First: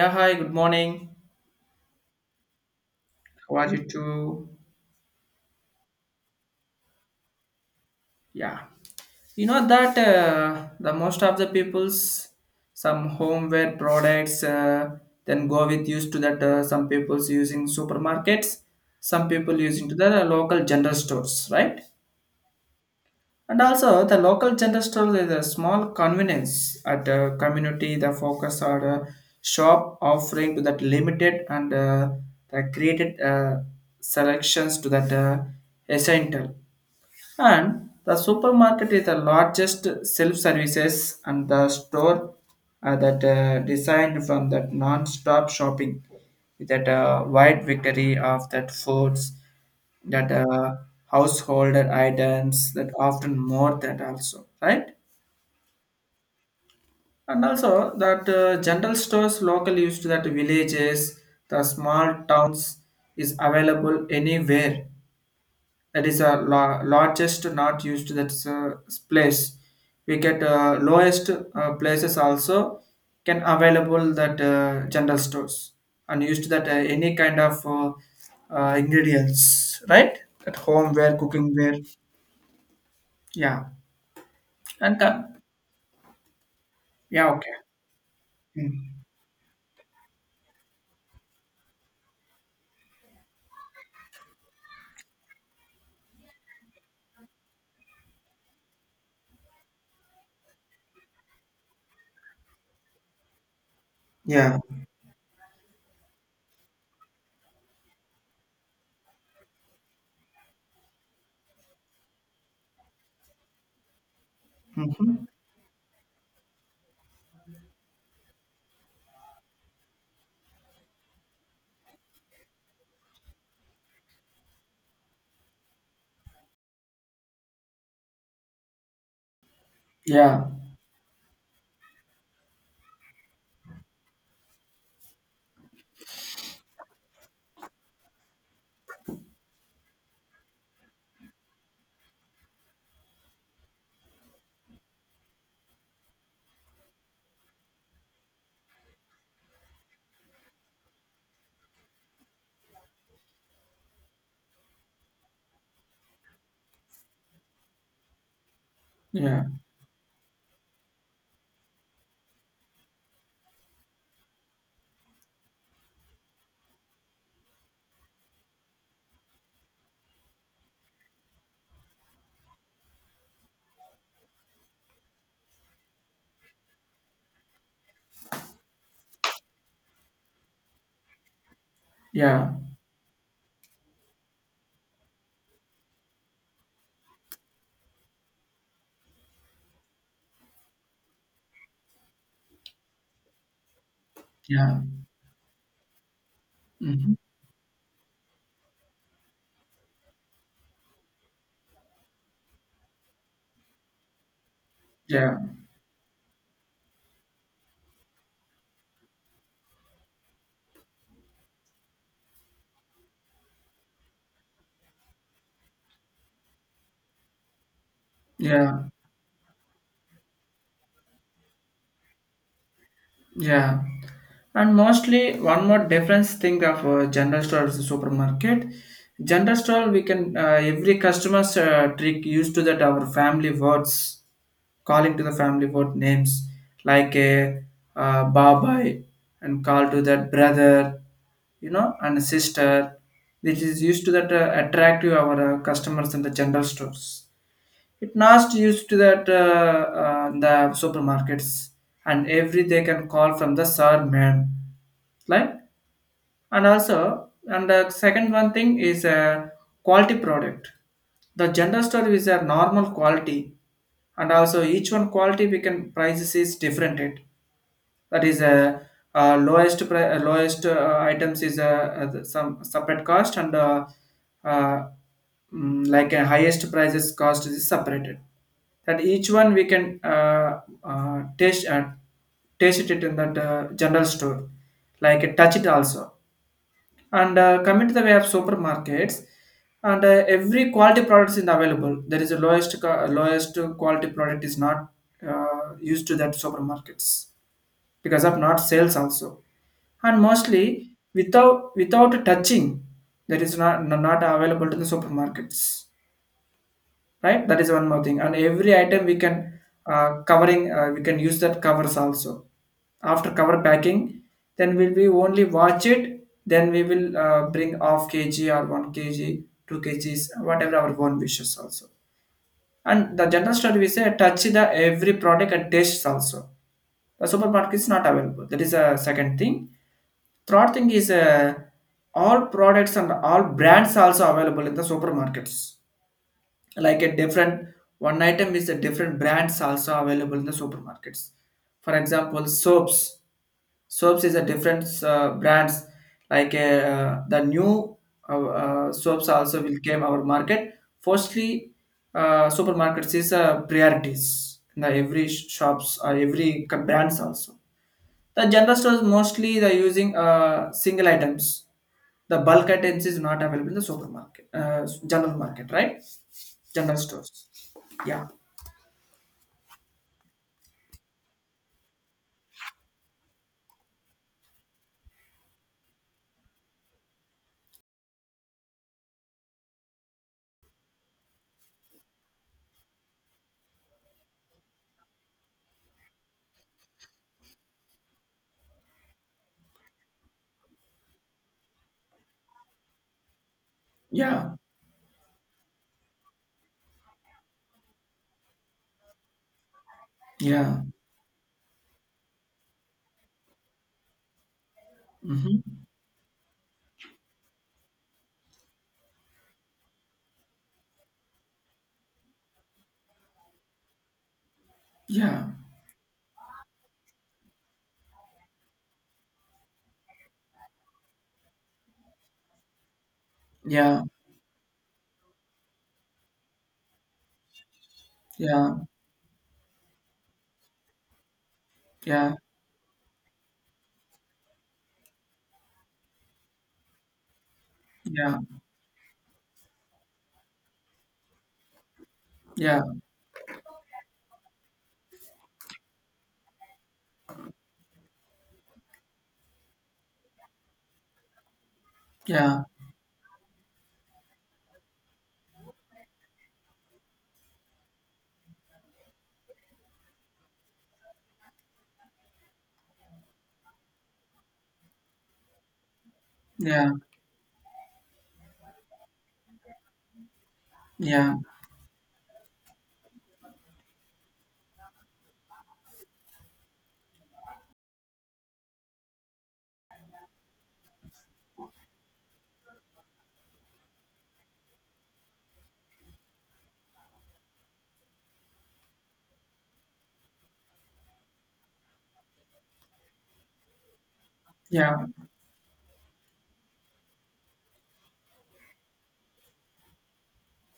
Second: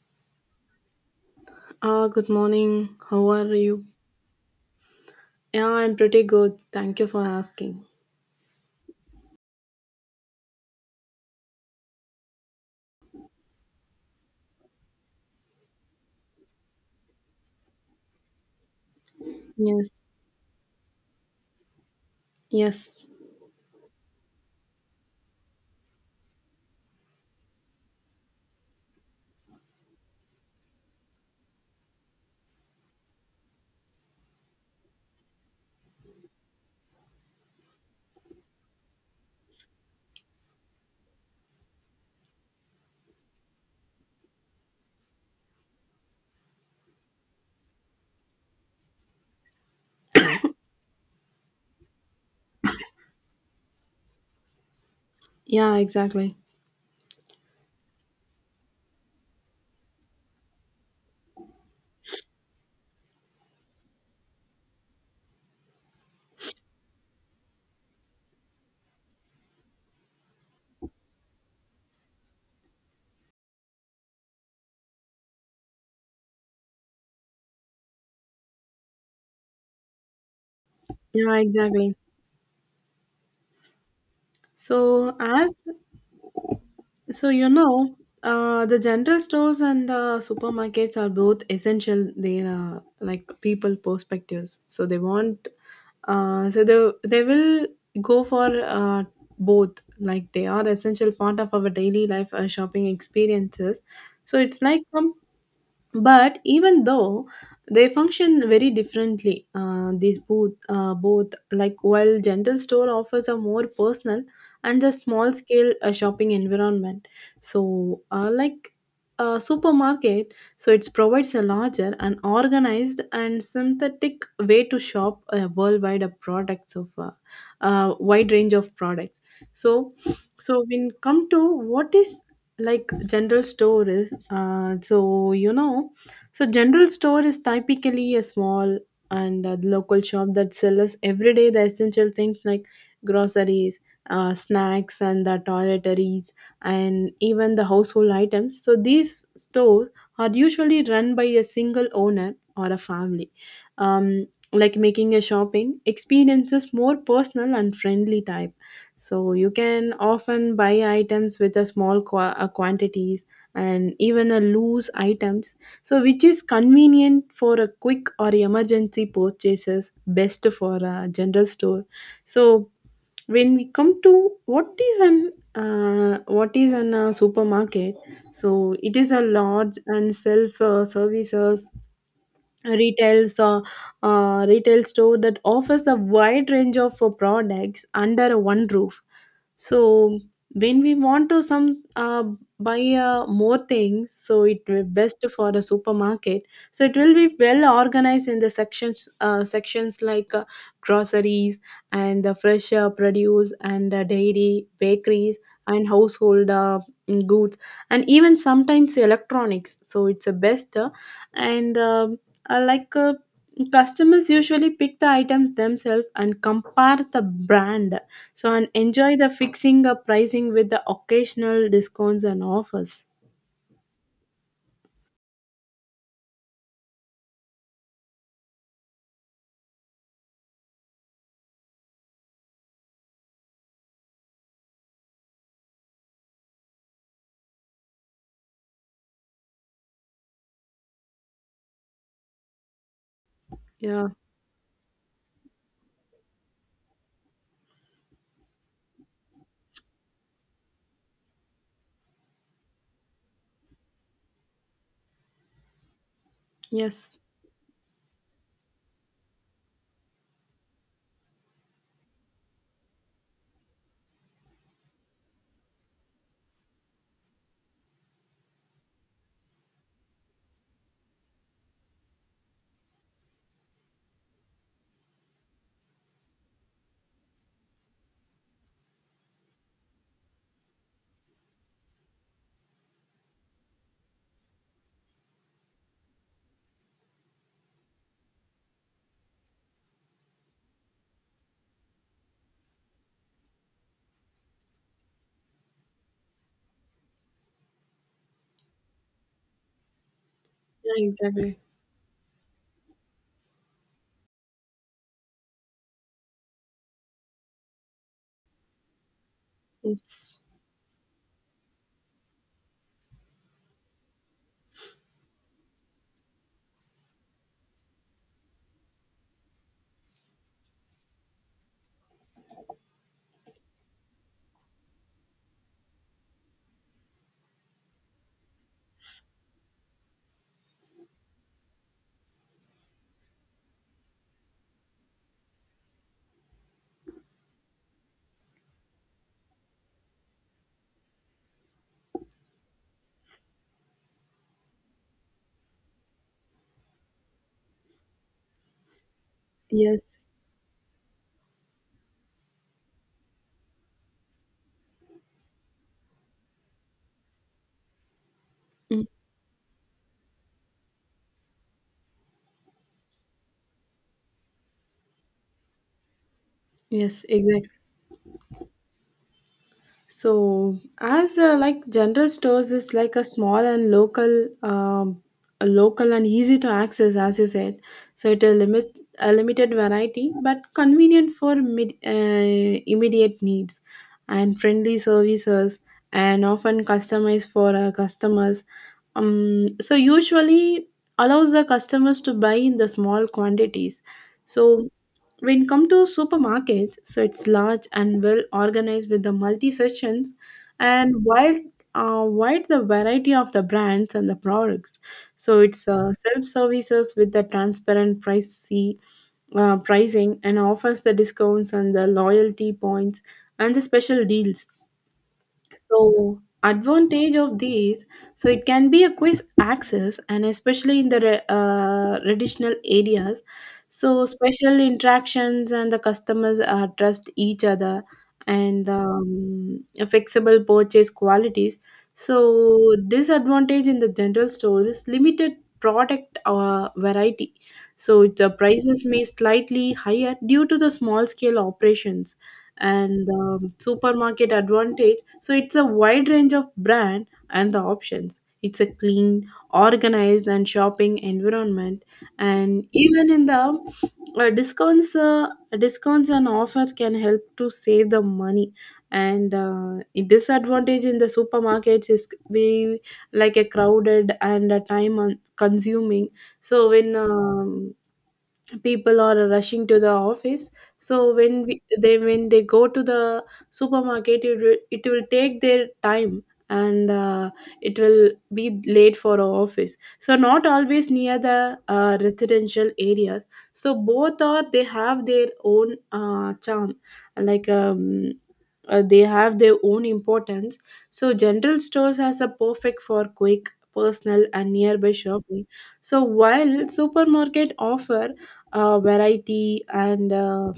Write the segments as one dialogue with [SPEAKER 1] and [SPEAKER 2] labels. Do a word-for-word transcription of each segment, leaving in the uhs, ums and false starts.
[SPEAKER 1] Yeah, hi, good morning.
[SPEAKER 2] Ah, good morning. How are
[SPEAKER 1] How are you
[SPEAKER 2] you?
[SPEAKER 1] too?
[SPEAKER 2] Yeah, I'm pretty good. Thank you for asking.
[SPEAKER 1] Yeah. You know that uh, the most of the people's some homeware products uh, then go with used to that uh, some people's using supermarkets, some people using
[SPEAKER 2] Yes,
[SPEAKER 1] to the local general stores, right?
[SPEAKER 2] yes.
[SPEAKER 1] And also the local general store is a small convenience at the community. The focus on uh, shop offering to that limited and uh, the created uh, selections to that uh, essential. And the supermarket is the largest self-services and the store uh, that uh, designed from that non-stop shopping with that uh, wide victory of that foods, that uh, household items that often more that also, right?
[SPEAKER 2] Yeah, exactly.
[SPEAKER 1] And also that uh, general stores local used to that villages, the small towns is available anywhere, that is a la- largest not used, that's a place we get uh, lowest uh, places also, can available that uh, general stores and used that uh, any kind of uh, uh, ingredients right at home ware
[SPEAKER 2] Yeah,
[SPEAKER 1] cooking ware,
[SPEAKER 2] exactly.
[SPEAKER 1] yeah and
[SPEAKER 2] So,
[SPEAKER 1] that,
[SPEAKER 2] as so
[SPEAKER 1] yeah,
[SPEAKER 2] you
[SPEAKER 1] okay.
[SPEAKER 2] know, uh, The
[SPEAKER 1] Mm.
[SPEAKER 2] general stores and uh, supermarkets are both essential. They are like people perspectives. So they want, uh, so they they will go for uh, both. Like they are essential part of our daily life uh, shopping experiences. So
[SPEAKER 1] Yeah.
[SPEAKER 2] it's like some but even though they function very differently, uh, these both uh, both like while general store offers a more personal and a
[SPEAKER 1] Hmm.
[SPEAKER 2] small scale uh, shopping environment, so uh, like a supermarket, so it provides a larger and organized and synthetic way to shop a worldwide of products of a uh, uh, wide range of products. So
[SPEAKER 1] Yeah,
[SPEAKER 2] so when come to what is like, general store is uh, so you know so general store is typically a small and uh, local shop that sells everyday the essential things like groceries, uh, snacks and the toiletries and even the household items. So these stores are usually run by a single owner or a family, um, like making a shopping experiences more personal and friendly type. So
[SPEAKER 1] yeah,
[SPEAKER 2] you can often buy items with a small qua- uh, quantities and even a loose items. So which is convenient for a quick or emergency purchases, best for a general store. So when we come to what is an uh, what is an uh, supermarket? So it is a large and self uh, services
[SPEAKER 1] yeah,
[SPEAKER 2] retails uh, uh, retail store that offers a wide range of uh, products under one roof. So when we want to some uh, buy uh, more things, so it
[SPEAKER 1] yeah.
[SPEAKER 2] will best for a supermarket. So it
[SPEAKER 1] Hmm.
[SPEAKER 2] will be well organized in the sections, uh, sections like uh, groceries and the fresh uh, produce and uh, dairy
[SPEAKER 1] Yeah,
[SPEAKER 2] bakeries and household uh, goods and even sometimes electronics. So it's a best uh, and um uh, like uh, customers usually pick the items themselves and compare the brand, so and
[SPEAKER 1] yeah,
[SPEAKER 2] enjoy the fixing the pricing with the occasional discounts and offers.
[SPEAKER 1] yeah. And mostly, one more difference thing of uh, general store versus supermarket. General store, we can uh, every customer's uh, trick used to that our family words, calling to the family word names like a uh, uh, babai and call to that brother, you know, and sister. This is used
[SPEAKER 2] Yeah.
[SPEAKER 1] to that uh, attract to our uh, customers in the general stores. It not used to that uh, uh, the supermarkets, and every they can call from the sir ma'am like. And
[SPEAKER 2] Yes.
[SPEAKER 1] also, and the second one thing is a quality product, the general store is a normal quality, and also each one quality we can prices is different it, that is a uh, uh, lowest pri- uh, lowest uh, items is uh, uh, some separate cost and uh, uh, mm, like a highest prices cost is separated, that each one we can uh, uh, taste uh, taste it in that uh, general store, like uh, touch it also. And uh, coming to the way of supermarkets, and uh, every quality products is available, there is a lowest co- lowest quality product is not uh, used to that supermarkets because of not sales also. And mostly
[SPEAKER 2] Yeah, exactly.
[SPEAKER 1] without without touching, that is not not available to the supermarkets, right? That is one more thing. And every item we can uh,
[SPEAKER 2] Yes.
[SPEAKER 1] covering, uh, we can use that covers also, after cover packing then will we only watch it, then we will uh, bring off kg or one kilogram two kgs whatever our own wishes also. And the general store we say touch the every product and tastes also, the supermarket is not available, that is a second thing. Third thing is uh, all products and all brands also available in the supermarkets. Like a different one item is a different brands also available in the supermarkets. For example, soaps. Soaps is a different uh, brands. Like uh, the new uh, uh, soaps also will came
[SPEAKER 2] Yes.
[SPEAKER 1] our market. Firstly, uh, supermarkets is uh, priorities in the every shops or every co- brands also, the general stores
[SPEAKER 2] Mm,
[SPEAKER 1] mostly they're using uh, single items. The bulk items is not available in the supermarket, uh, general market, right? General
[SPEAKER 2] yes,
[SPEAKER 1] stores.
[SPEAKER 2] exactly.
[SPEAKER 1] Yeah,
[SPEAKER 2] So, as uh, like general stores is like a small and local, um, a local and easy to access, as you said. So it will limit a limited variety, but convenient for mid, uh, immediate needs, and friendly services, and often customized for our customers. Um, so usually allows the customers to buy in the small quantities.
[SPEAKER 1] yeah,
[SPEAKER 2] So when come to supermarkets, so it's large and well organized with the multi sections
[SPEAKER 1] yeah.
[SPEAKER 2] and wide uh, wide the variety of the brands and the products. So
[SPEAKER 1] Mm-hmm.
[SPEAKER 2] it's uh, self services with the transparent pricey, uh, pricing and offers the discounts and the loyalty points and the special deals.
[SPEAKER 1] Yeah,
[SPEAKER 2] So advantage of these, so it can be a quick access, and especially in the re- uh, traditional areas.
[SPEAKER 1] yeah,
[SPEAKER 2] So special interactions and the customers uh, trust each other
[SPEAKER 1] yeah,
[SPEAKER 2] and um, a flexible purchase qualities.
[SPEAKER 1] yeah,
[SPEAKER 2] So disadvantage in the general stores is limited product uh, variety. So
[SPEAKER 1] yeah,
[SPEAKER 2] the prices may slightly higher due to the small scale operations,
[SPEAKER 1] yeah,
[SPEAKER 2] and the supermarket advantage, so it's a wide range of brand and the options. It's a clean organized and shopping environment,
[SPEAKER 1] yeah,
[SPEAKER 2] and even in the uh, discounts uh, discounts and offers can help to save the money. And uh, a disadvantage in the supermarkets is be like a crowded and a time un- consuming. So
[SPEAKER 1] yeah,
[SPEAKER 2] when um, people are rushing to the office,
[SPEAKER 1] yeah, yeah,
[SPEAKER 2] so when we, they when they go to the supermarket, it will, it will take their time, and uh, it will be late for our office. So not always near the uh, residential areas. So both are they have their own uh, charm, like um, uh, they have their own importance. So general stores has a perfect for quick personal and
[SPEAKER 1] yeah,
[SPEAKER 2] nearby shopping. So while supermarket offer uh, variety and uh,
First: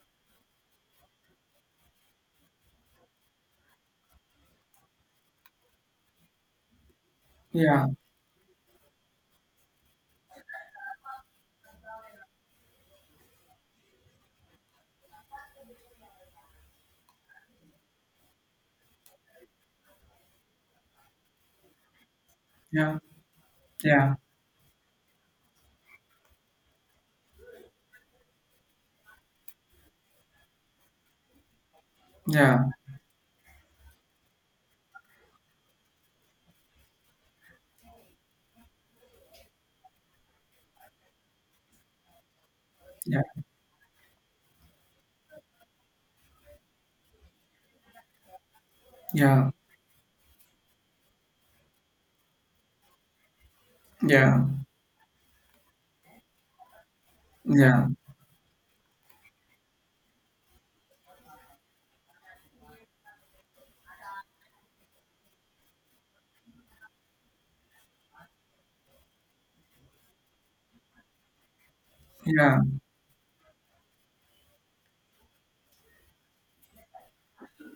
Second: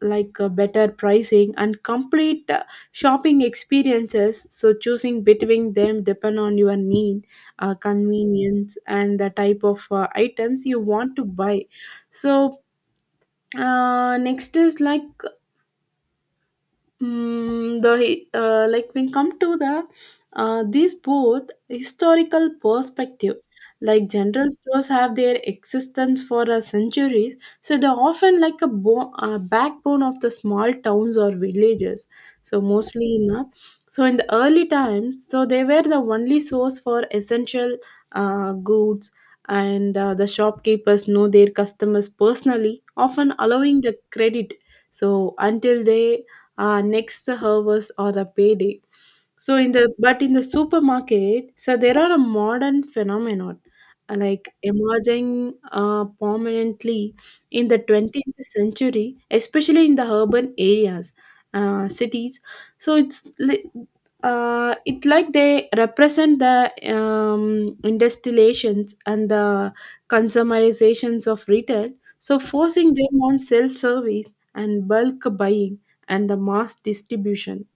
[SPEAKER 2] like uh, better pricing and complete uh, shopping experiences. So choosing between them depend on your need,
[SPEAKER 1] yeah, yeah,
[SPEAKER 2] uh,
[SPEAKER 1] yeah,
[SPEAKER 2] convenience and the type of uh, items you want to buy. So uh, next is like, Mm, the hi- uh, like when come to the uh, these both historical perspective. Like general stores have their existence for uh, centuries, so they're often like a bo- uh, backbone of the small towns or villages. So mostly in uh, so in the early times, so they were the only source for essential uh, goods, and uh, the shopkeepers know their customers personally, often allowing the credit, so until they uh, next hours or the payday.
[SPEAKER 1] yeah,
[SPEAKER 2] So in the, but in the supermarket, so there are a modern phenomenon,
[SPEAKER 1] yeah,
[SPEAKER 2] uh,
[SPEAKER 1] yeah,
[SPEAKER 2] like emerging uh, prominently in the
[SPEAKER 1] yeah,
[SPEAKER 2] twentieth century, especially in the urban areas, uh, cities. So it's li- uh, it like they represent the um, industrializations and the consumerizations of retail, so
[SPEAKER 1] yeah.
[SPEAKER 2] forcing them on self-service and bulk buying and the mass distribution.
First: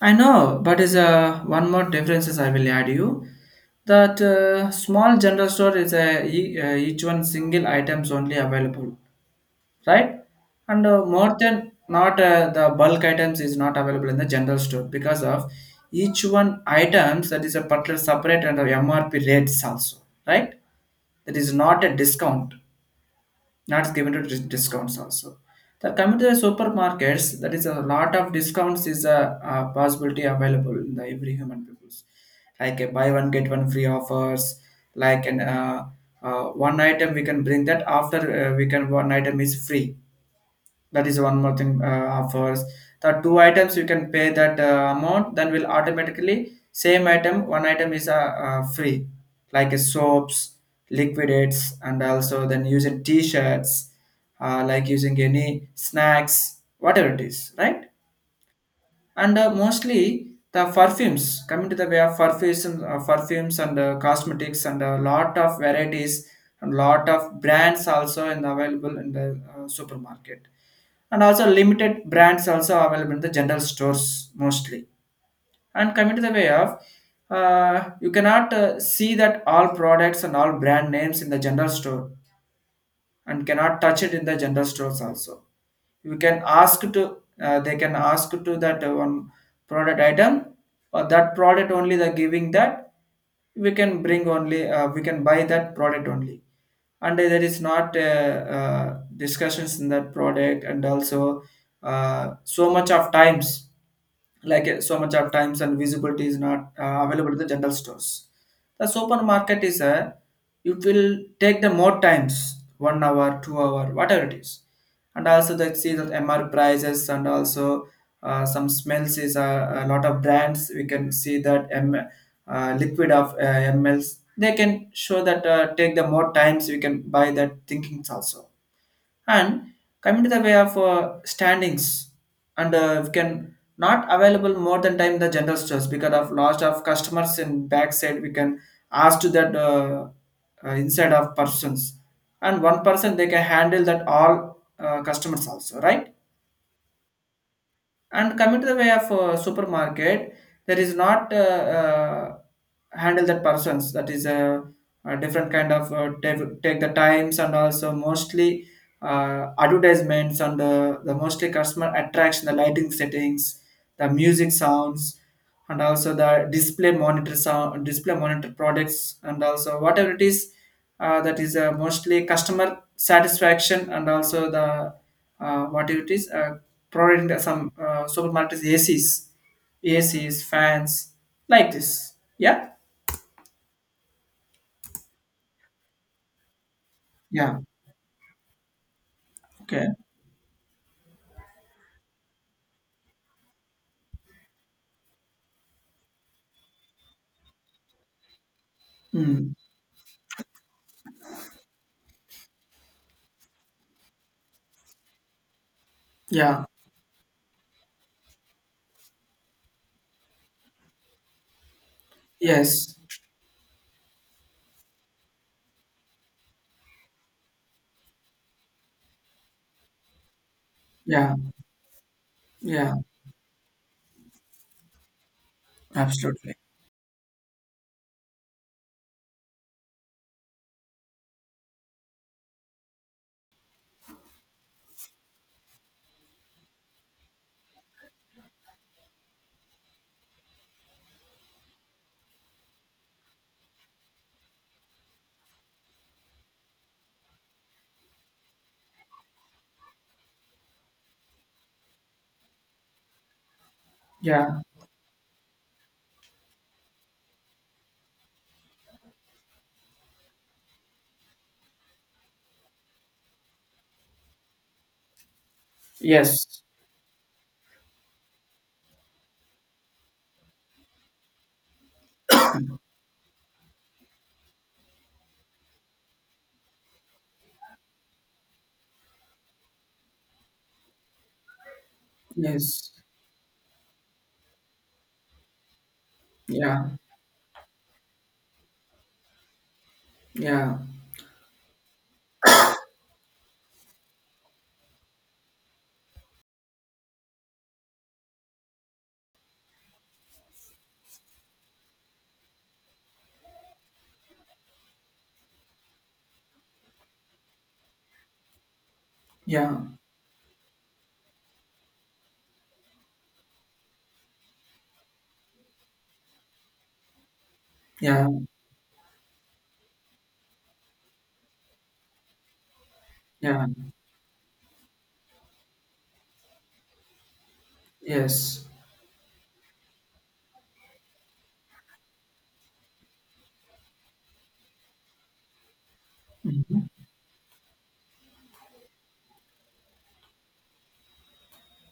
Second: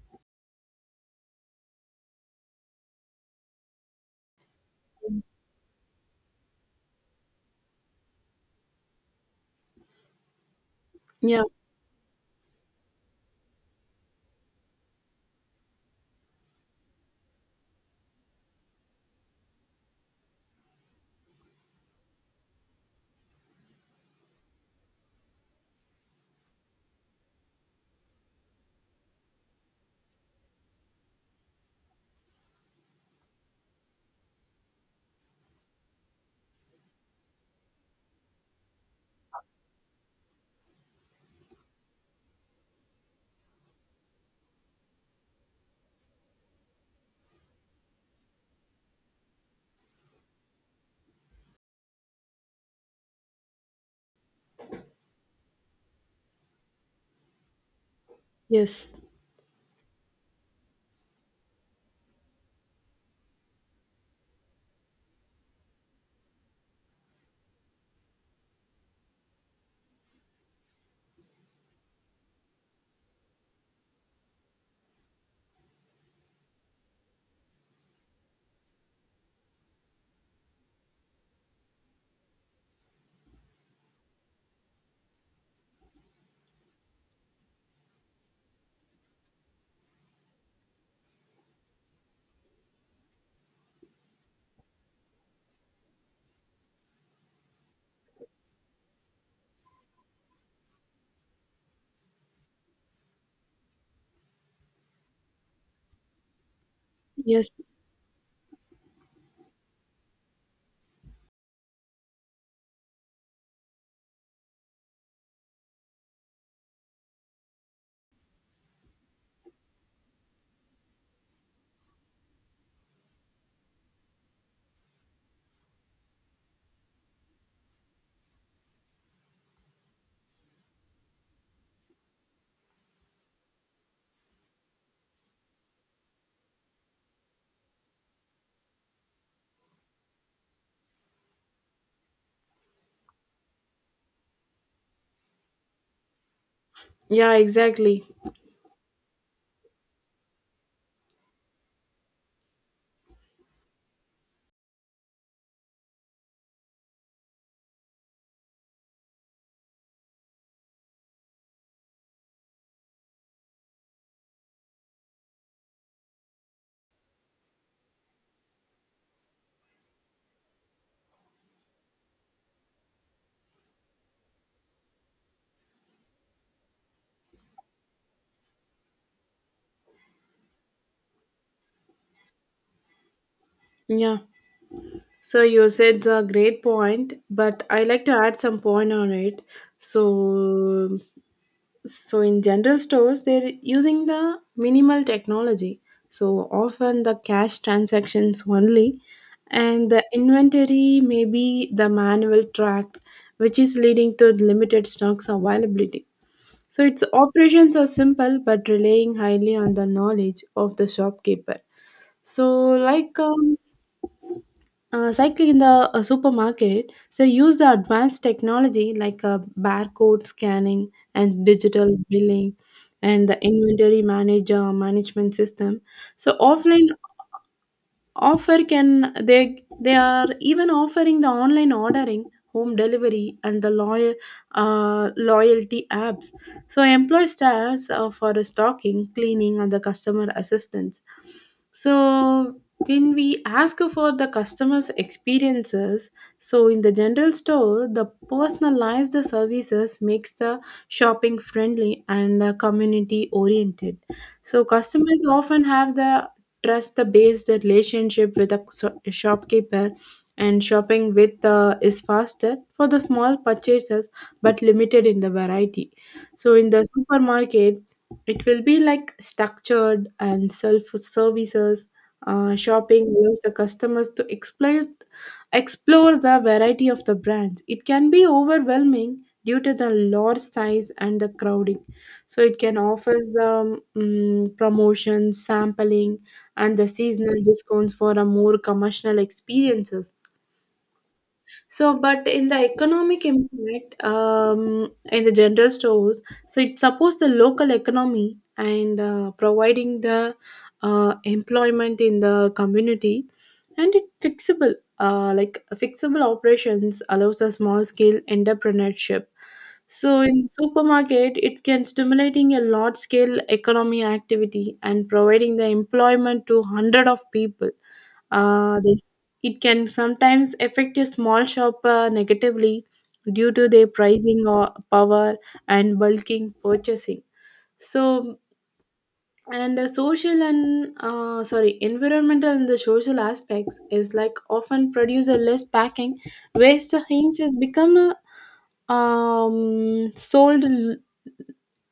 [SPEAKER 1] I know, but is uh, one more differences I will add you, that uh, small general store is a e- uh, each one single items only available, right? And uh, more
[SPEAKER 2] Yeah,
[SPEAKER 1] than not uh, the bulk items is not available in the general store because of each one items, that is a particular separate and the M R P rates also, right? That is not a discount. That's given to dis- discounts also. The coming to the supermarkets, that is a lot of discounts is a, a possibility available in the every human peoples. Like a buy one get one free offers, like an uh, uh, one item we can bring that, after uh, we can one item is free, that is one more thing uh, of the two items you can pay that uh, amount, then will automatically same item one item is uh, uh, free, like uh, soaps liquidates and also then using t-shirts, uh, like using any snacks whatever it is, right?
[SPEAKER 2] yes,
[SPEAKER 1] And uh, mostly the perfumes, coming to the way of perfumes and uh, perfumes and uh, cosmetics, and a lot of varieties and lot of brands also in available in the uh, supermarket, and also limited brands also available in the general stores mostly. And coming to the way of uh, you cannot uh, see that all products and all brand names in the general store, and cannot touch it in the general stores also. You can ask to uh, they can ask to that uh, one product item, or that product only they're giving that, we can bring only, uh, we can buy that product only, and there is not uh, uh, discussions in that product and also uh, so much of times, like uh, so much of times, and visibility is not uh, available in the
[SPEAKER 2] yes,
[SPEAKER 1] general stores. The supermarket is a, it will take the more times, one hour, two hour, whatever it is, and also they see that M R prices and also uh, some smells is a, a lot of brands we can see that M, uh, liquid of uh, mls, they can show that uh, take the more times we can buy that thinkings also. And coming to the way of uh, standings, and uh, we can not available more than time the general stores because of loss of customers in backside. We can ask to that uh, uh, inside of persons, and one person they can handle that all uh, customers also, right?
[SPEAKER 2] yeah, exactly.
[SPEAKER 1] And coming to the way of uh, supermarket, there is not uh, uh, handle that persons. That is a, a different kind of uh, take, take the times, and also mostly uh, advertisements and uh, the mostly customer attraction, the lighting settings, the music sounds, and also the display monitor sound, display monitor products, and also whatever it is. Uh, that is uh, mostly customer satisfaction, and also the uh, what it is uh, providing the- some uh, supermarkets A Cs, A Cs, fans like this. Yeah,
[SPEAKER 2] Yeah. So you said a great point,
[SPEAKER 1] yeah,
[SPEAKER 2] but I like to add some point on it.
[SPEAKER 1] okay.
[SPEAKER 2] So so in general stores they're using the minimal technology, so often the cash transactions only,
[SPEAKER 1] Mm.
[SPEAKER 2] and the inventory may be the manual track, which is leading to limited stocks availability.
[SPEAKER 1] Yeah,
[SPEAKER 2] So its operations are simple but relying highly on the knowledge of the shopkeeper. So,
[SPEAKER 1] yes,
[SPEAKER 2] like um, uh, cycling in the uh, supermarket, they use the advanced technology like uh, barcode scanning
[SPEAKER 1] yeah,
[SPEAKER 2] and digital billing
[SPEAKER 1] yeah,
[SPEAKER 2] and the inventory manager management system. So,
[SPEAKER 1] absolutely,
[SPEAKER 2] offline offer can they they are even offering the online ordering, home delivery and the loyal uh, loyalty apps. So employee staffs uh, for the stocking, cleaning and the customer assistance. So when we ask for the customers experiences, so in the general store the personalized services makes the shopping friendly and community oriented.
[SPEAKER 1] yeah,
[SPEAKER 2] So customers often have the trust the based relationship with a so- shopkeeper, and shopping with uh, is faster for the small purchases, but limited in the variety. So
[SPEAKER 1] yes,
[SPEAKER 2] in the supermarket, it will be like structured and self services uh, shopping allows the customers to explore explore the variety of the brands. It can be overwhelming due to the large size and the crowding, so it can
[SPEAKER 1] yes,
[SPEAKER 2] offers the um, promotion sampling and
[SPEAKER 1] yeah,
[SPEAKER 2] the seasonal discounts for a more commercial experiences.
[SPEAKER 1] yeah,
[SPEAKER 2] So, but in the economic impact, um, in the general stores, so it supports the local economy and uh, providing the uh, employment in the community, and it fixable uh, like fixable operations allows a small scale entrepreneurship.
[SPEAKER 1] yeah,
[SPEAKER 2] So in supermarket, it can stimulating a large scale economy activity and providing the employment to hundred of people.
[SPEAKER 1] yeah,
[SPEAKER 2] Uh, this, it can sometimes affect a small shopper negatively due
[SPEAKER 1] yeah,
[SPEAKER 2] to their pricing or power and bulking purchasing. So
[SPEAKER 1] yes.
[SPEAKER 2] and the social and uh, sorry, environmental and the social aspects is like often produce a less packing
[SPEAKER 1] Hmm.
[SPEAKER 2] waste, hence has become a um, sold l-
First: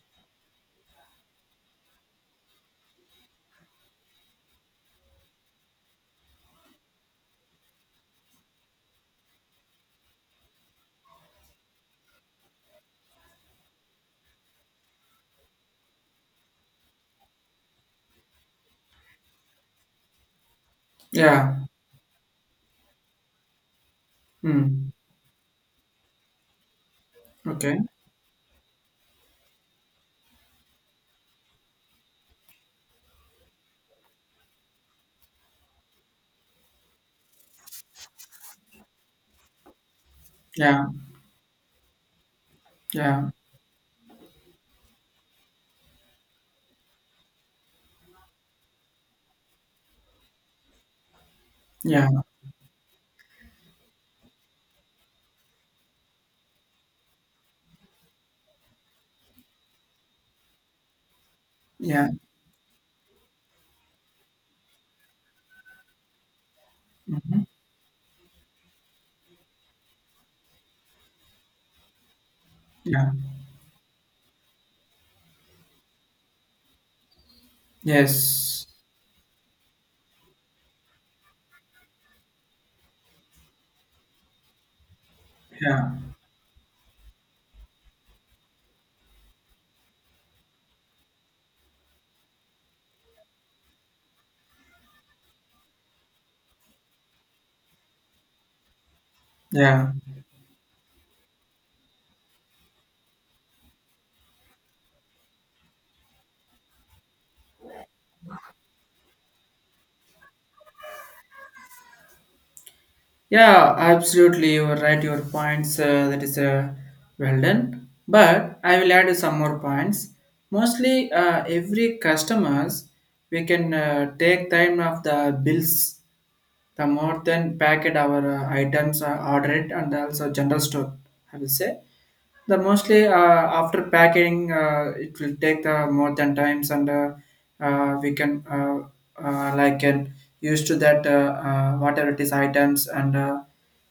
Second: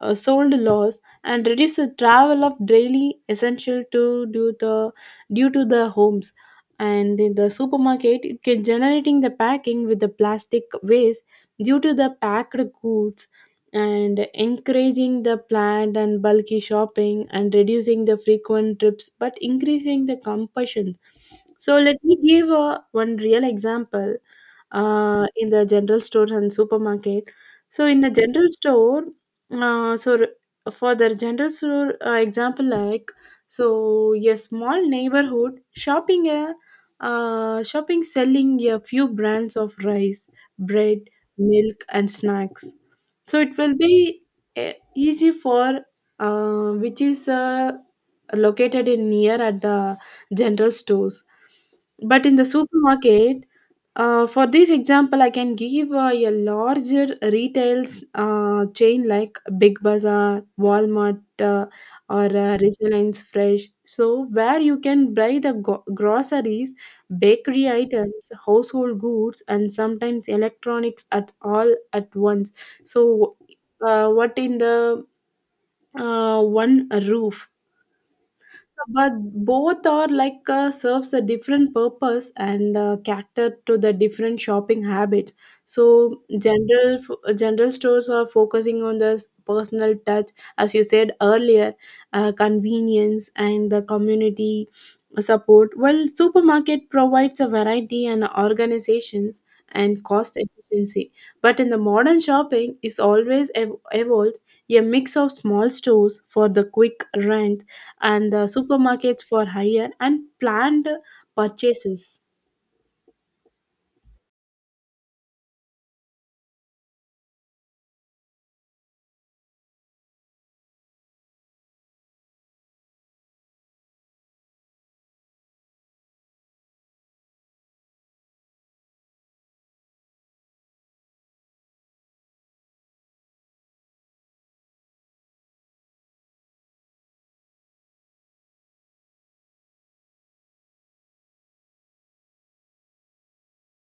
[SPEAKER 2] uh, sold loss and reduce the travel of daily essential to do the due to the homes. And in the supermarket it can generating the packing with the plastic waste due to the packed goods, and encouraging the planned and bulky shopping and reducing the frequent trips but increasing the compulsion.
[SPEAKER 1] Yeah.
[SPEAKER 2] So let me give uh, one real example
[SPEAKER 1] Mm.
[SPEAKER 2] uh, in the general store and supermarket.
[SPEAKER 1] Okay,
[SPEAKER 2] So in the general store, uh, so r- for the general store uh, example, like so a small neighborhood shopping a uh, shopping selling a few brands of rice,
[SPEAKER 1] yeah,
[SPEAKER 2] bread, milk, and snacks.
[SPEAKER 1] yeah,
[SPEAKER 2] So it will be uh, easy for uh, which is uh, located in near at the general stores.
[SPEAKER 1] yeah,
[SPEAKER 2] But in the supermarket, uh, for this example, I can give uh, a larger retails uh, chain like Big Bazaar, Walmart, uh,
[SPEAKER 1] yeah.
[SPEAKER 2] or uh, Resilience Fresh. So, where you can buy the go- groceries,
[SPEAKER 1] Hmm.
[SPEAKER 2] bakery items, household goods, and sometimes electronics, at all at once.
[SPEAKER 1] Yeah,
[SPEAKER 2] So, uh, what in the uh, one roof?
[SPEAKER 1] yes,
[SPEAKER 2] But both are like uh, serves a different purpose and uh, cater to the different shopping habits.
[SPEAKER 1] yeah,
[SPEAKER 2] So general general stores are focusing on the s- personal touch, as you said earlier, uh, convenience and the community support, while supermarket provides a variety and organizations
[SPEAKER 1] yeah.
[SPEAKER 2] and cost efficiency. But in the modern shopping, is always ev- evolved a mix of small stores for the quick rent and the supermarkets for higher and planned purchases.
[SPEAKER 1] Yeah, absolutely. You are right. Your points uh, that is uh, well done. But I will add some more points. Mostly, uh, every customers we can uh, take time of the bills, the more than packet our uh, items are ordered, and also general store. I will say. The mostly uh, after packing, uh, it will take the more than times, and uh, uh, we can uh, uh, like can used to that uh, uh, whatever it is items, and uh,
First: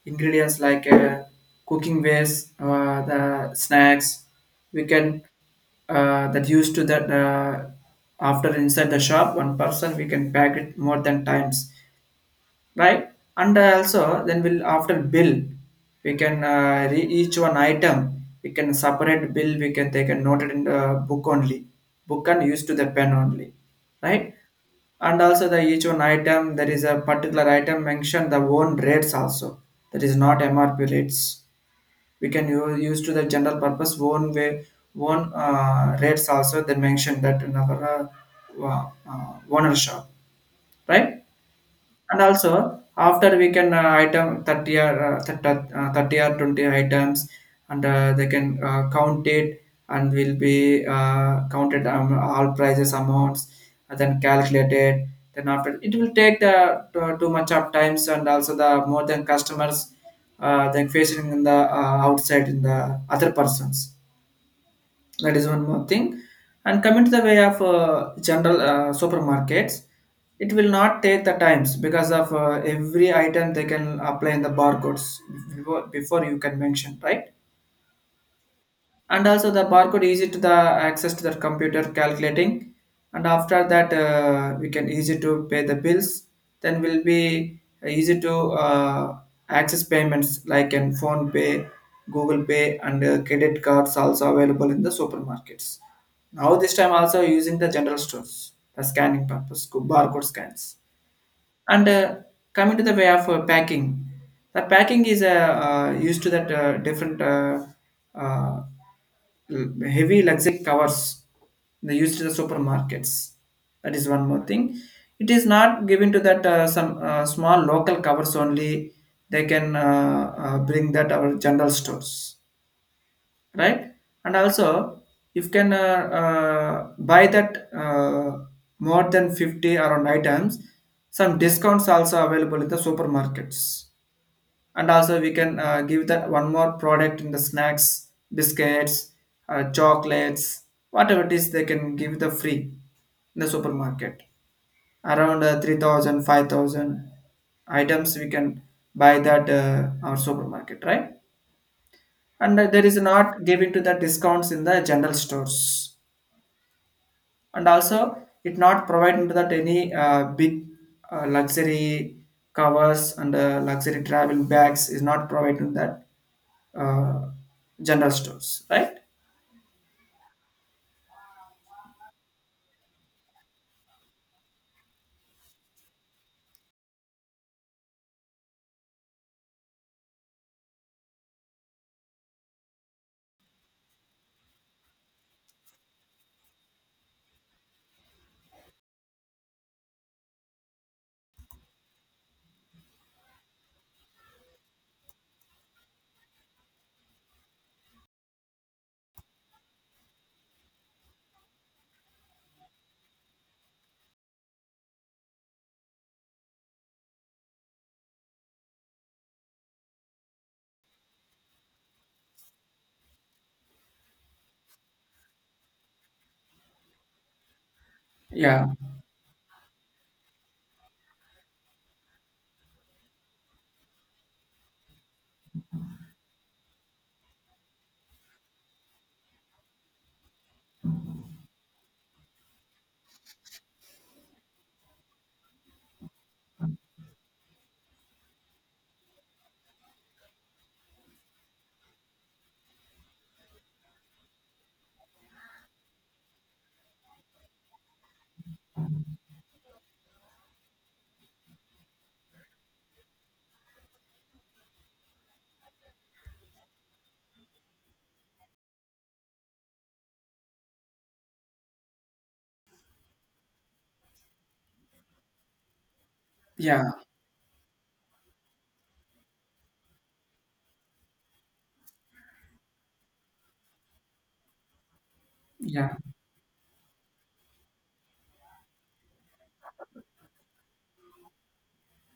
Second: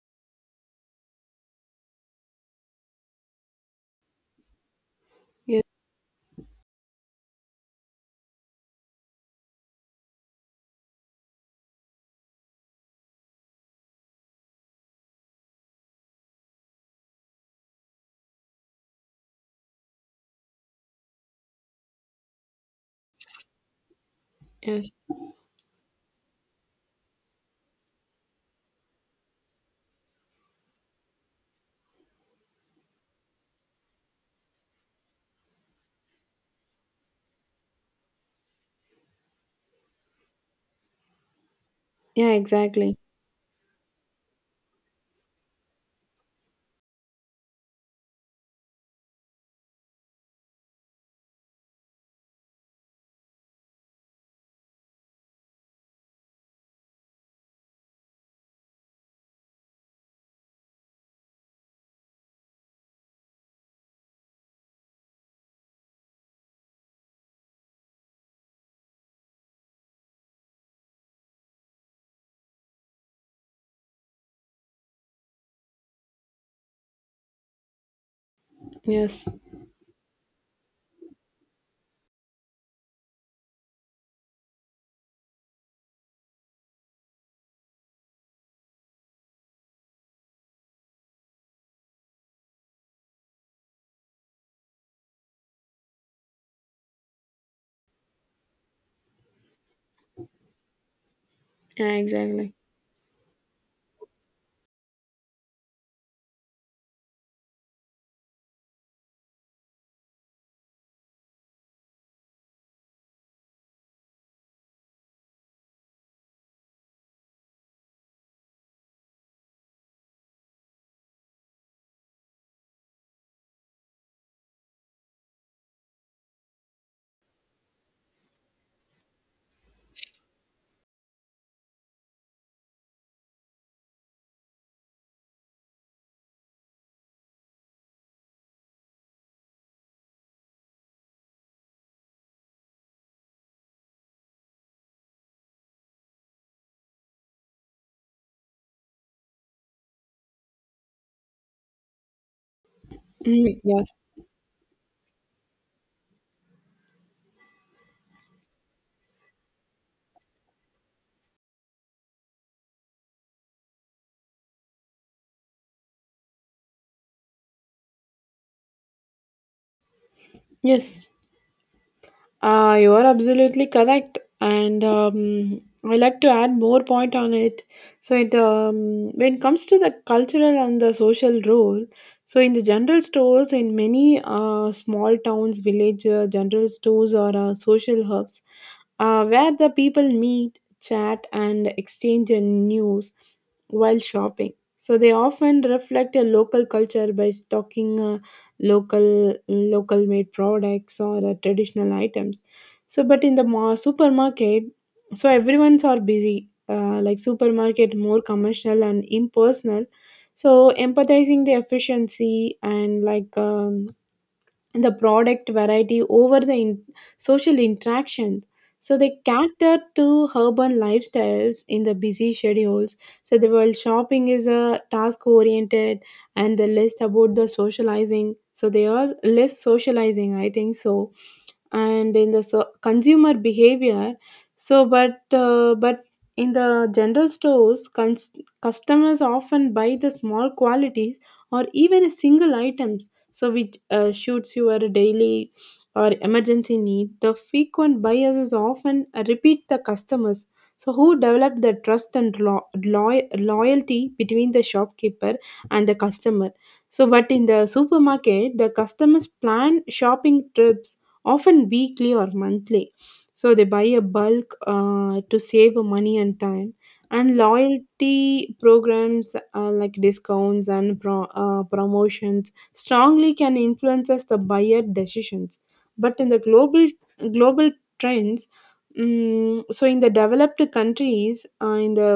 [SPEAKER 1] ingredients like uh, cooking waste, uh, the snacks. We can
[SPEAKER 2] Yes.
[SPEAKER 1] uh, that used to that uh, after inside the shop, one person we can pack it more than times, right? And uh, also then we'll after bill, we can uh, re- each one item we can separate bill. We can take a note it in the book only, book and use to the pen only, right?
[SPEAKER 2] Yes.
[SPEAKER 1] And also the each one item there is a particular item mentioned the own rates also, that is not M R P rates. We can u- use to the general purpose own way, own uh, rates also they mentioned that in our uh, uh, uh, owner shop, right? And
[SPEAKER 2] Yeah.
[SPEAKER 1] also
[SPEAKER 2] Exactly.
[SPEAKER 1] after we can uh, item thirty or uh, thirty uh, thirty or twenty items, and uh, they can uh, count it and will be uh, counted, um, all prices amounts and then calculated, then after it will take the too, too much of times, and also the more than customers uh, than facing in the uh, outside in the other persons, that is one more thing. And coming to the way of uh, general uh, supermarkets, it will not take the times because of uh, every item they can apply in the barcodes before, before you can mention, right? And
[SPEAKER 2] Yes.
[SPEAKER 1] also the barcode easy to the access to the computer calculating, and after that uh, we can easy to pay the bills, then will be easy to uh, access payments like in phone pay, google pay, and uh, credit cards also available in the supermarkets. Now this time also using the general stores the scanning purpose barcode scans, and
[SPEAKER 2] Yeah.
[SPEAKER 1] uh,
[SPEAKER 2] Exactly.
[SPEAKER 1] coming to the way of uh, packing, the packing is uh, uh, used to that uh, different uh, uh, l- heavy luxury covers. They used to the supermarkets. That is one more thing. It is not given to that uh, some uh, small local covers only. They can uh, uh, bring that our general stores, right? And also, you can uh, uh, buy that uh, more than fifty around items, some discounts also available in the supermarkets. And also, we can uh, give that one more product in the snacks, biscuits, uh, chocolates, whatever it is, they can give the free in the supermarket. Around uh, three thousand, items we can buy that uh, our supermarket, right? And uh, there is not
[SPEAKER 2] Mhm.
[SPEAKER 1] given to the
[SPEAKER 2] Yes.
[SPEAKER 1] discounts in the general stores, and also it not providing to that any uh, big uh, luxury covers and uh, luxury travel bags is not providing that, uh, general stores, right?
[SPEAKER 2] Yes. Uh, you are absolutely correct, and um, I like to add more point on it. So, it um, when it comes to the cultural and the social role, so in the general stores in many uh, small towns, village uh, general stores or uh, social hubs, uh, where the people meet, chat, and exchange uh, news while shopping. So they often reflect a local culture by stocking uh, local local made products or uh, traditional items. So but in the ma- supermarket, so everyone's are busy, uh, like supermarket more commercial and impersonal, so empathizing the efficiency and like, um, the product variety over the in- social interaction.
[SPEAKER 1] Yeah,
[SPEAKER 2] So they cater to urban lifestyles in the busy schedules. So the world shopping is a task oriented and the less about the socializing. So they are less socializing, I think so. And in the so- consumer behavior, so but uh, but in the general stores cons- customers often buy the small qualities or even a single item, so which uh, shoots your daily or emergency need. The frequent buyers is often repeat the customers, so who develop the trust and lo- loy- loyalty between the shopkeeper and the customer. So but in the supermarket, the customers plan shopping trips often weekly or monthly, so they buy a bulk, uh, to save money and time.
[SPEAKER 1] yeah,
[SPEAKER 2] And loyalty programs, uh, like discounts and pro- uh, promotions strongly can influences the buyer decisions.
[SPEAKER 1] yeah,
[SPEAKER 2] But in the global global trends, mm so in the developed countries, uh, in the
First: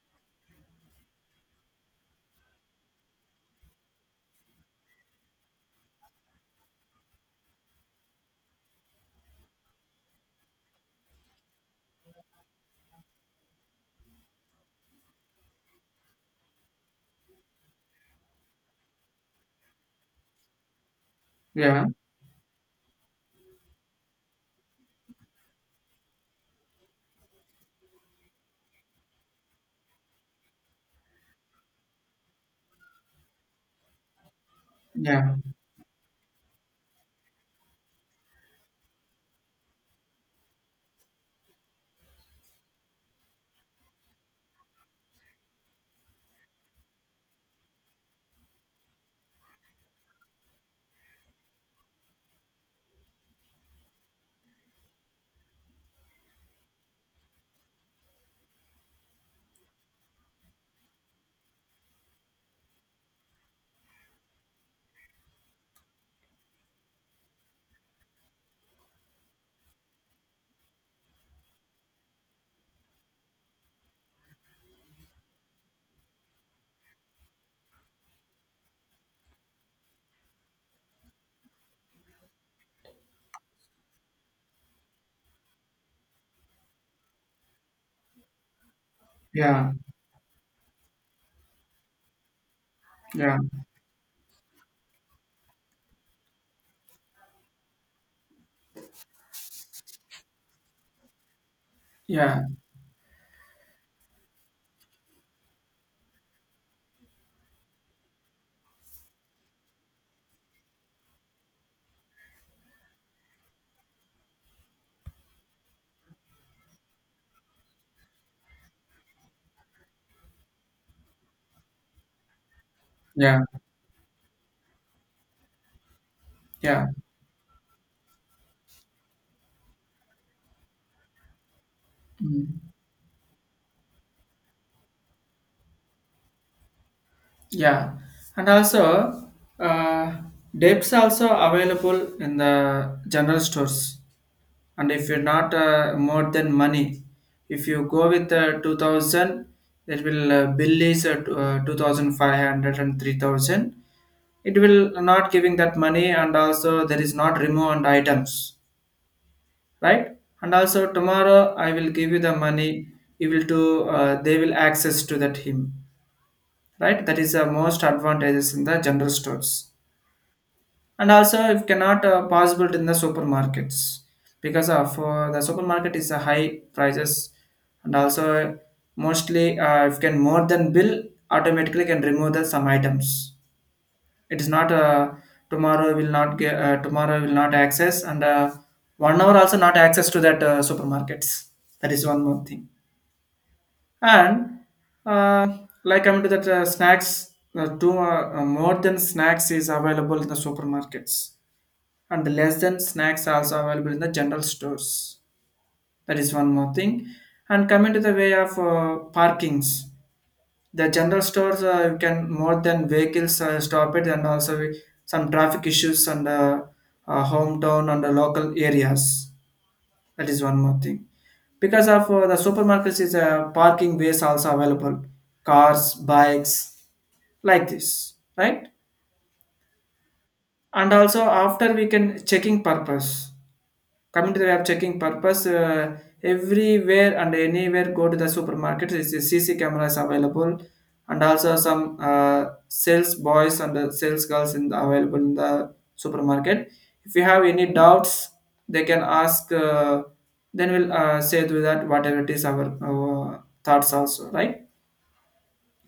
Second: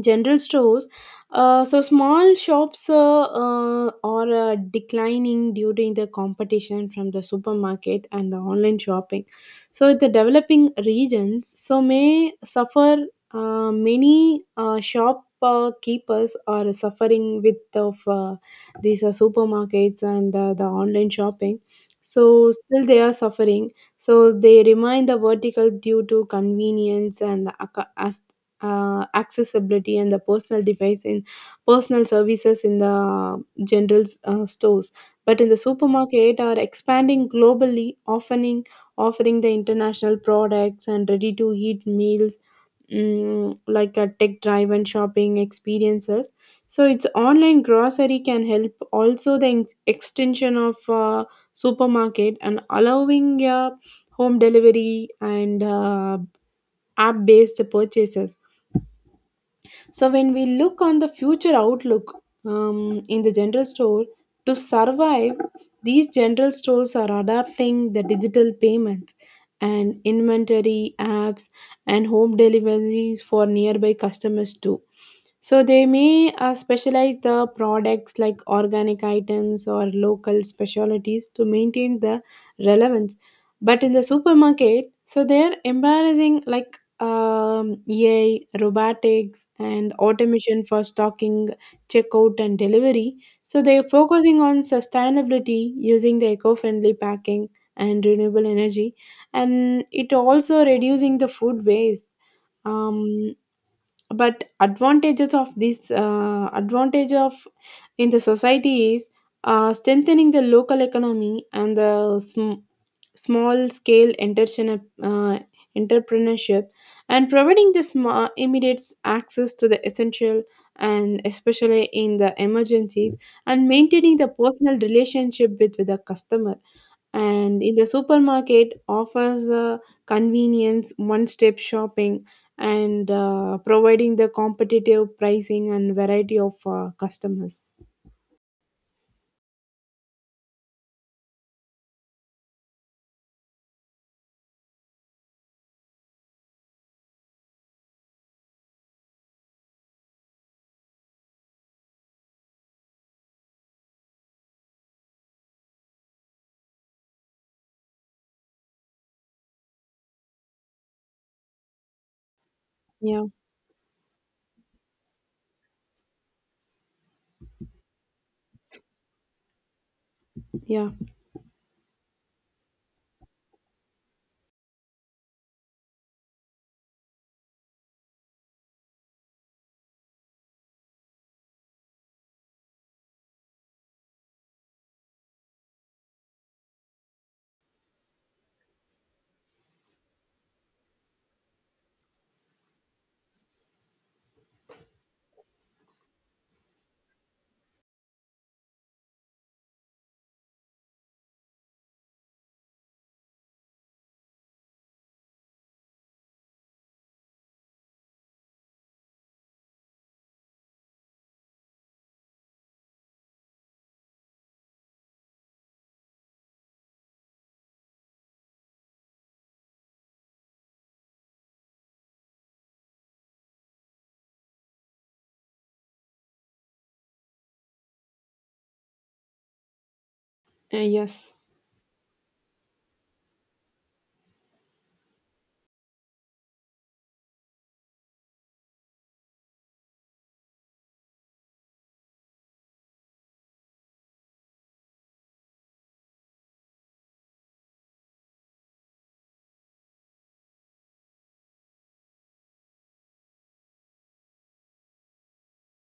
[SPEAKER 2] general stores, uh, so small shops uh, uh, are uh, declining due to the competition from the supermarket and the online shopping. So the developing regions so may suffer. Uh, many uh, shop uh, keepers are suffering with of uh, these uh, supermarkets and uh, the online shopping.
[SPEAKER 1] yeah,
[SPEAKER 2] So still they are suffering. So they remain the vertical due to convenience and ac- as uh, accessibility and the personal device in personal services in the general uh, stores.
[SPEAKER 1] yeah,
[SPEAKER 2] But in the supermarket are expanding globally, offering offering the international products and ready to eat meals, mm, like a tech driven shopping experiences. So its online grocery can help also the ex- extension of uh, supermarket, and allowing uh, home delivery and uh, app based purchases. So when we look on the future outlook, um, in the general store, to survive, these general stores are adapting the digital payments and inventory apps and home deliveries for nearby customers too. So they may uh, specialize the products like organic items or local specialties to maintain the relevance. But in the supermarket, so they're embarrassing like, um, A I, robotics,
[SPEAKER 1] yeah,
[SPEAKER 2] and automation for stocking, checkout, and delivery.
[SPEAKER 1] yeah,
[SPEAKER 2] So they're focusing on sustainability using the eco-friendly packing and renewable energy, and it also reducing the food waste.
[SPEAKER 1] yeah,
[SPEAKER 2] Um, but advantages of this uh, advantage of in the society is uh, strengthening the local economy and the sm- small scale entertain- uh, entrepreneurship, and providing this ma- immediate access to the essential, and especially in the emergencies,
[SPEAKER 1] yeah,
[SPEAKER 2] and maintaining the personal relationship with, with the customer.
[SPEAKER 1] yeah.
[SPEAKER 2] And in the supermarket offers, uh, convenience one step shopping,
[SPEAKER 1] Mm.
[SPEAKER 2] and uh, providing the competitive pricing and variety of uh, customers.
[SPEAKER 1] Yeah. And also uh, depths also available in the general stores, and if you're not uh, more than money, if you go with uh, two thousand, it will uh, bill is uh, t- uh, two thousand five hundred, it will not giving that money, and also there is not remove and items, right? And also tomorrow I will give you the money,
[SPEAKER 2] Yeah.
[SPEAKER 1] you will to, uh, they will access to that him, right? That is the most advantages in the general stores.
[SPEAKER 2] Yeah.
[SPEAKER 1] And also if cannot uh, possible in the supermarkets, because of uh, the supermarket is a high prices. And also mostly uh, if can more than bill, automatically can remove the some items. It is not uh, tomorrow will not get, uh, tomorrow will not access, and uh, one hour also not access to that uh, supermarkets. That is one more thing. And uh, like coming to that uh, snacks, uh, two uh, uh, more than snacks is available in the supermarkets, and the less than snacks also available in the general stores. That is one more thing. And coming to the way of uh, parkings, the general stores uh, you can more than vehicles uh, stop it, and also we- some traffic issues on the uh, hometown and the local areas. That is one more thing. Because of uh, the supermarkets is a uh, parking base also available, cars, bikes, like this, right?
[SPEAKER 2] Uh,
[SPEAKER 1] And also
[SPEAKER 2] yes.
[SPEAKER 1] after we can checking purpose. Coming to the app checking purpose, uh, everywhere and anywhere go to the supermarket, there is a C C cameras available, and also some uh, sales boys and uh, sales girls in the, available in the supermarket. If you have any doubts, they can ask. Uh, then we'll uh, say to that whatever it is our, our thoughts also, right?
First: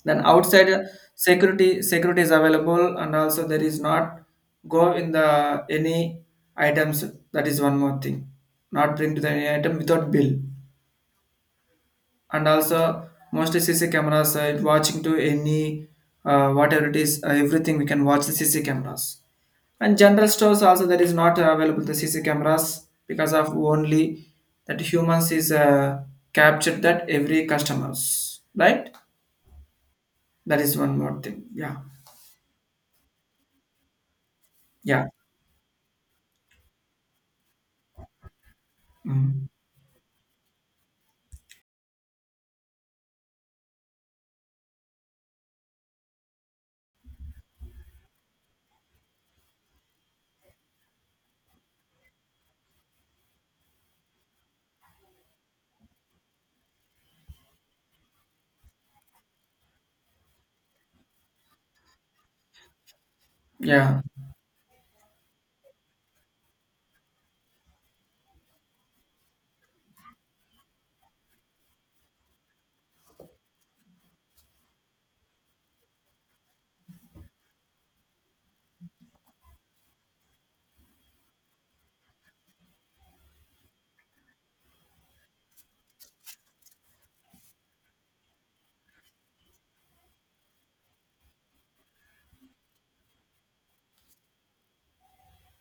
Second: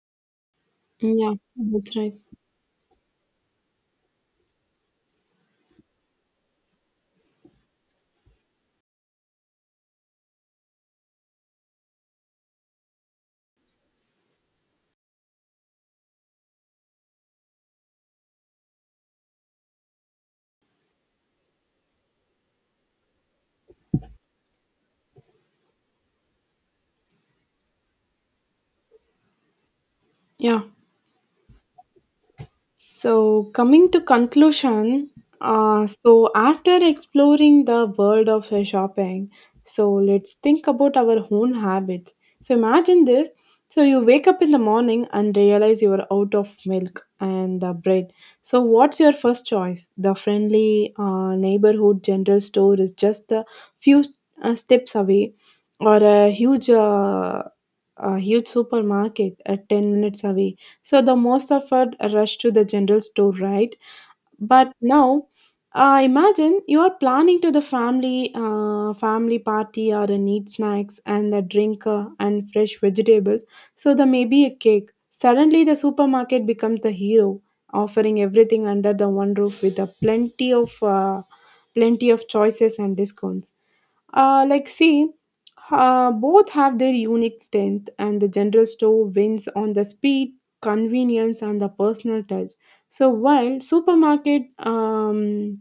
[SPEAKER 1] Then outside uh,
[SPEAKER 2] Yeah.
[SPEAKER 1] security
[SPEAKER 2] That's right.
[SPEAKER 1] security is available, and also there is not go in the any items. That is one more thing. Not bring to the any item without bill. And also mostly C C cameras uh, watching to any uh, whatever it is, uh, everything we can watch the C C cameras. And general stores also there is not available the C C cameras, because of only that humans is uh, captured that every customers, right? That
[SPEAKER 2] Yeah.
[SPEAKER 1] is one more thing. Yeah,
[SPEAKER 2] So coming to
[SPEAKER 1] yeah.
[SPEAKER 2] conclusion, uh, so after exploring the world of uh, shopping,
[SPEAKER 1] Mm.
[SPEAKER 2] so let's think about our own habits. So imagine this. So you wake up in the morning and realize you are out of milk and uh, bread. So what's your first choice? The friendly uh, neighborhood general store is just a few uh, steps away, or a huge uh, a huge supermarket at ten minutes away. So the most of us rush to the general store, right?
[SPEAKER 1] Yeah,
[SPEAKER 2] But now, uh, imagine you are planning to the family uh, family party or a neat snacks and a drink uh, and fresh vegetables. So there may be a cake. Suddenly, the supermarket becomes the hero, offering everything under the one roof with a plenty of uh, plenty of choices and discounts. Uh, like, see, uh, both have their unique strength, and the general store wins on the speed, convenience, and the personal touch. So, while supermarket, um,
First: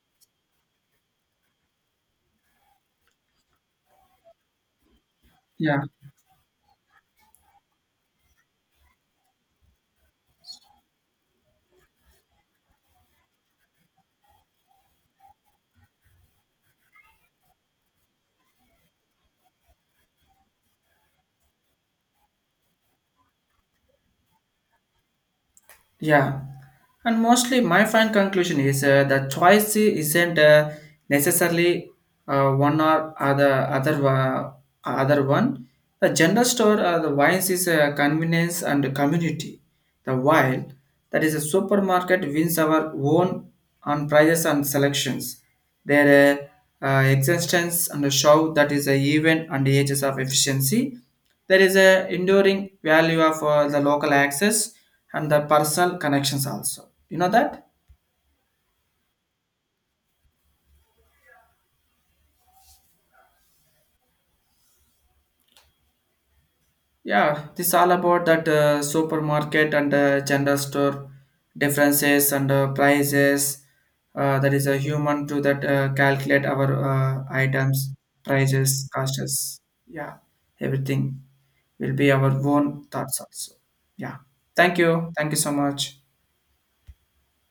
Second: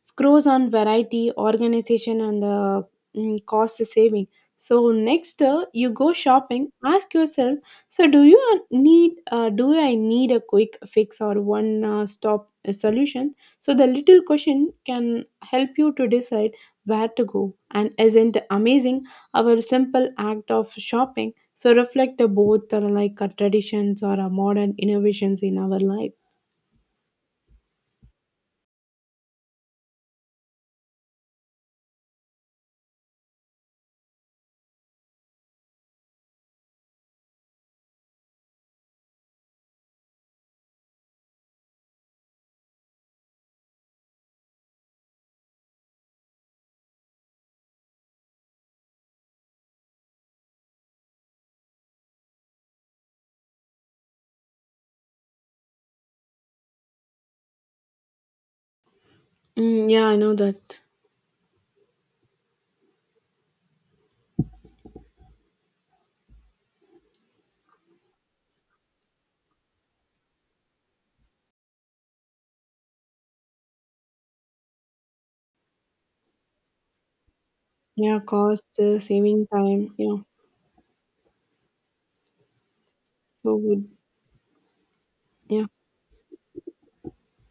[SPEAKER 2] screws on variety, organization, and uh, mm, cost saving. So next, uh,
[SPEAKER 1] yeah,
[SPEAKER 2] you go shopping. Ask yourself: so do you uh, need? Uh, do I need a quick fix or one uh, stop uh, solution? So the little question can help you to decide where to go. And isn't amazing our simple act of shopping? So reflect uh, both uh, like uh, traditions or uh, modern innovations in our life.
[SPEAKER 1] yeah. And mostly, my final conclusion is uh, the choice isn't uh, necessarily uh, one or other other uh, other one. The general store uh, the wines is uh, convenience and community. The while that is a supermarket wins our own on prices and selections. Their uh, uh, existence and the show that is a even and the ages of efficiency. There is a enduring value of uh, the local access and the personal connections also. You know that?
[SPEAKER 2] Mm, yeah, I know that.
[SPEAKER 1] Yeah, this all about that uh, supermarket and uh, general store differences and uh, prices. Uh, that is a human to that uh, calculate our uh, items,
[SPEAKER 2] Yeah, cost,
[SPEAKER 1] prices,
[SPEAKER 2] uh, saving
[SPEAKER 1] costs.
[SPEAKER 2] time.
[SPEAKER 1] Yeah,
[SPEAKER 2] Yeah,
[SPEAKER 1] everything will be our own thoughts also.
[SPEAKER 2] so good.
[SPEAKER 1] Yeah. Thank you. Thank you so
[SPEAKER 2] Yeah.
[SPEAKER 1] much.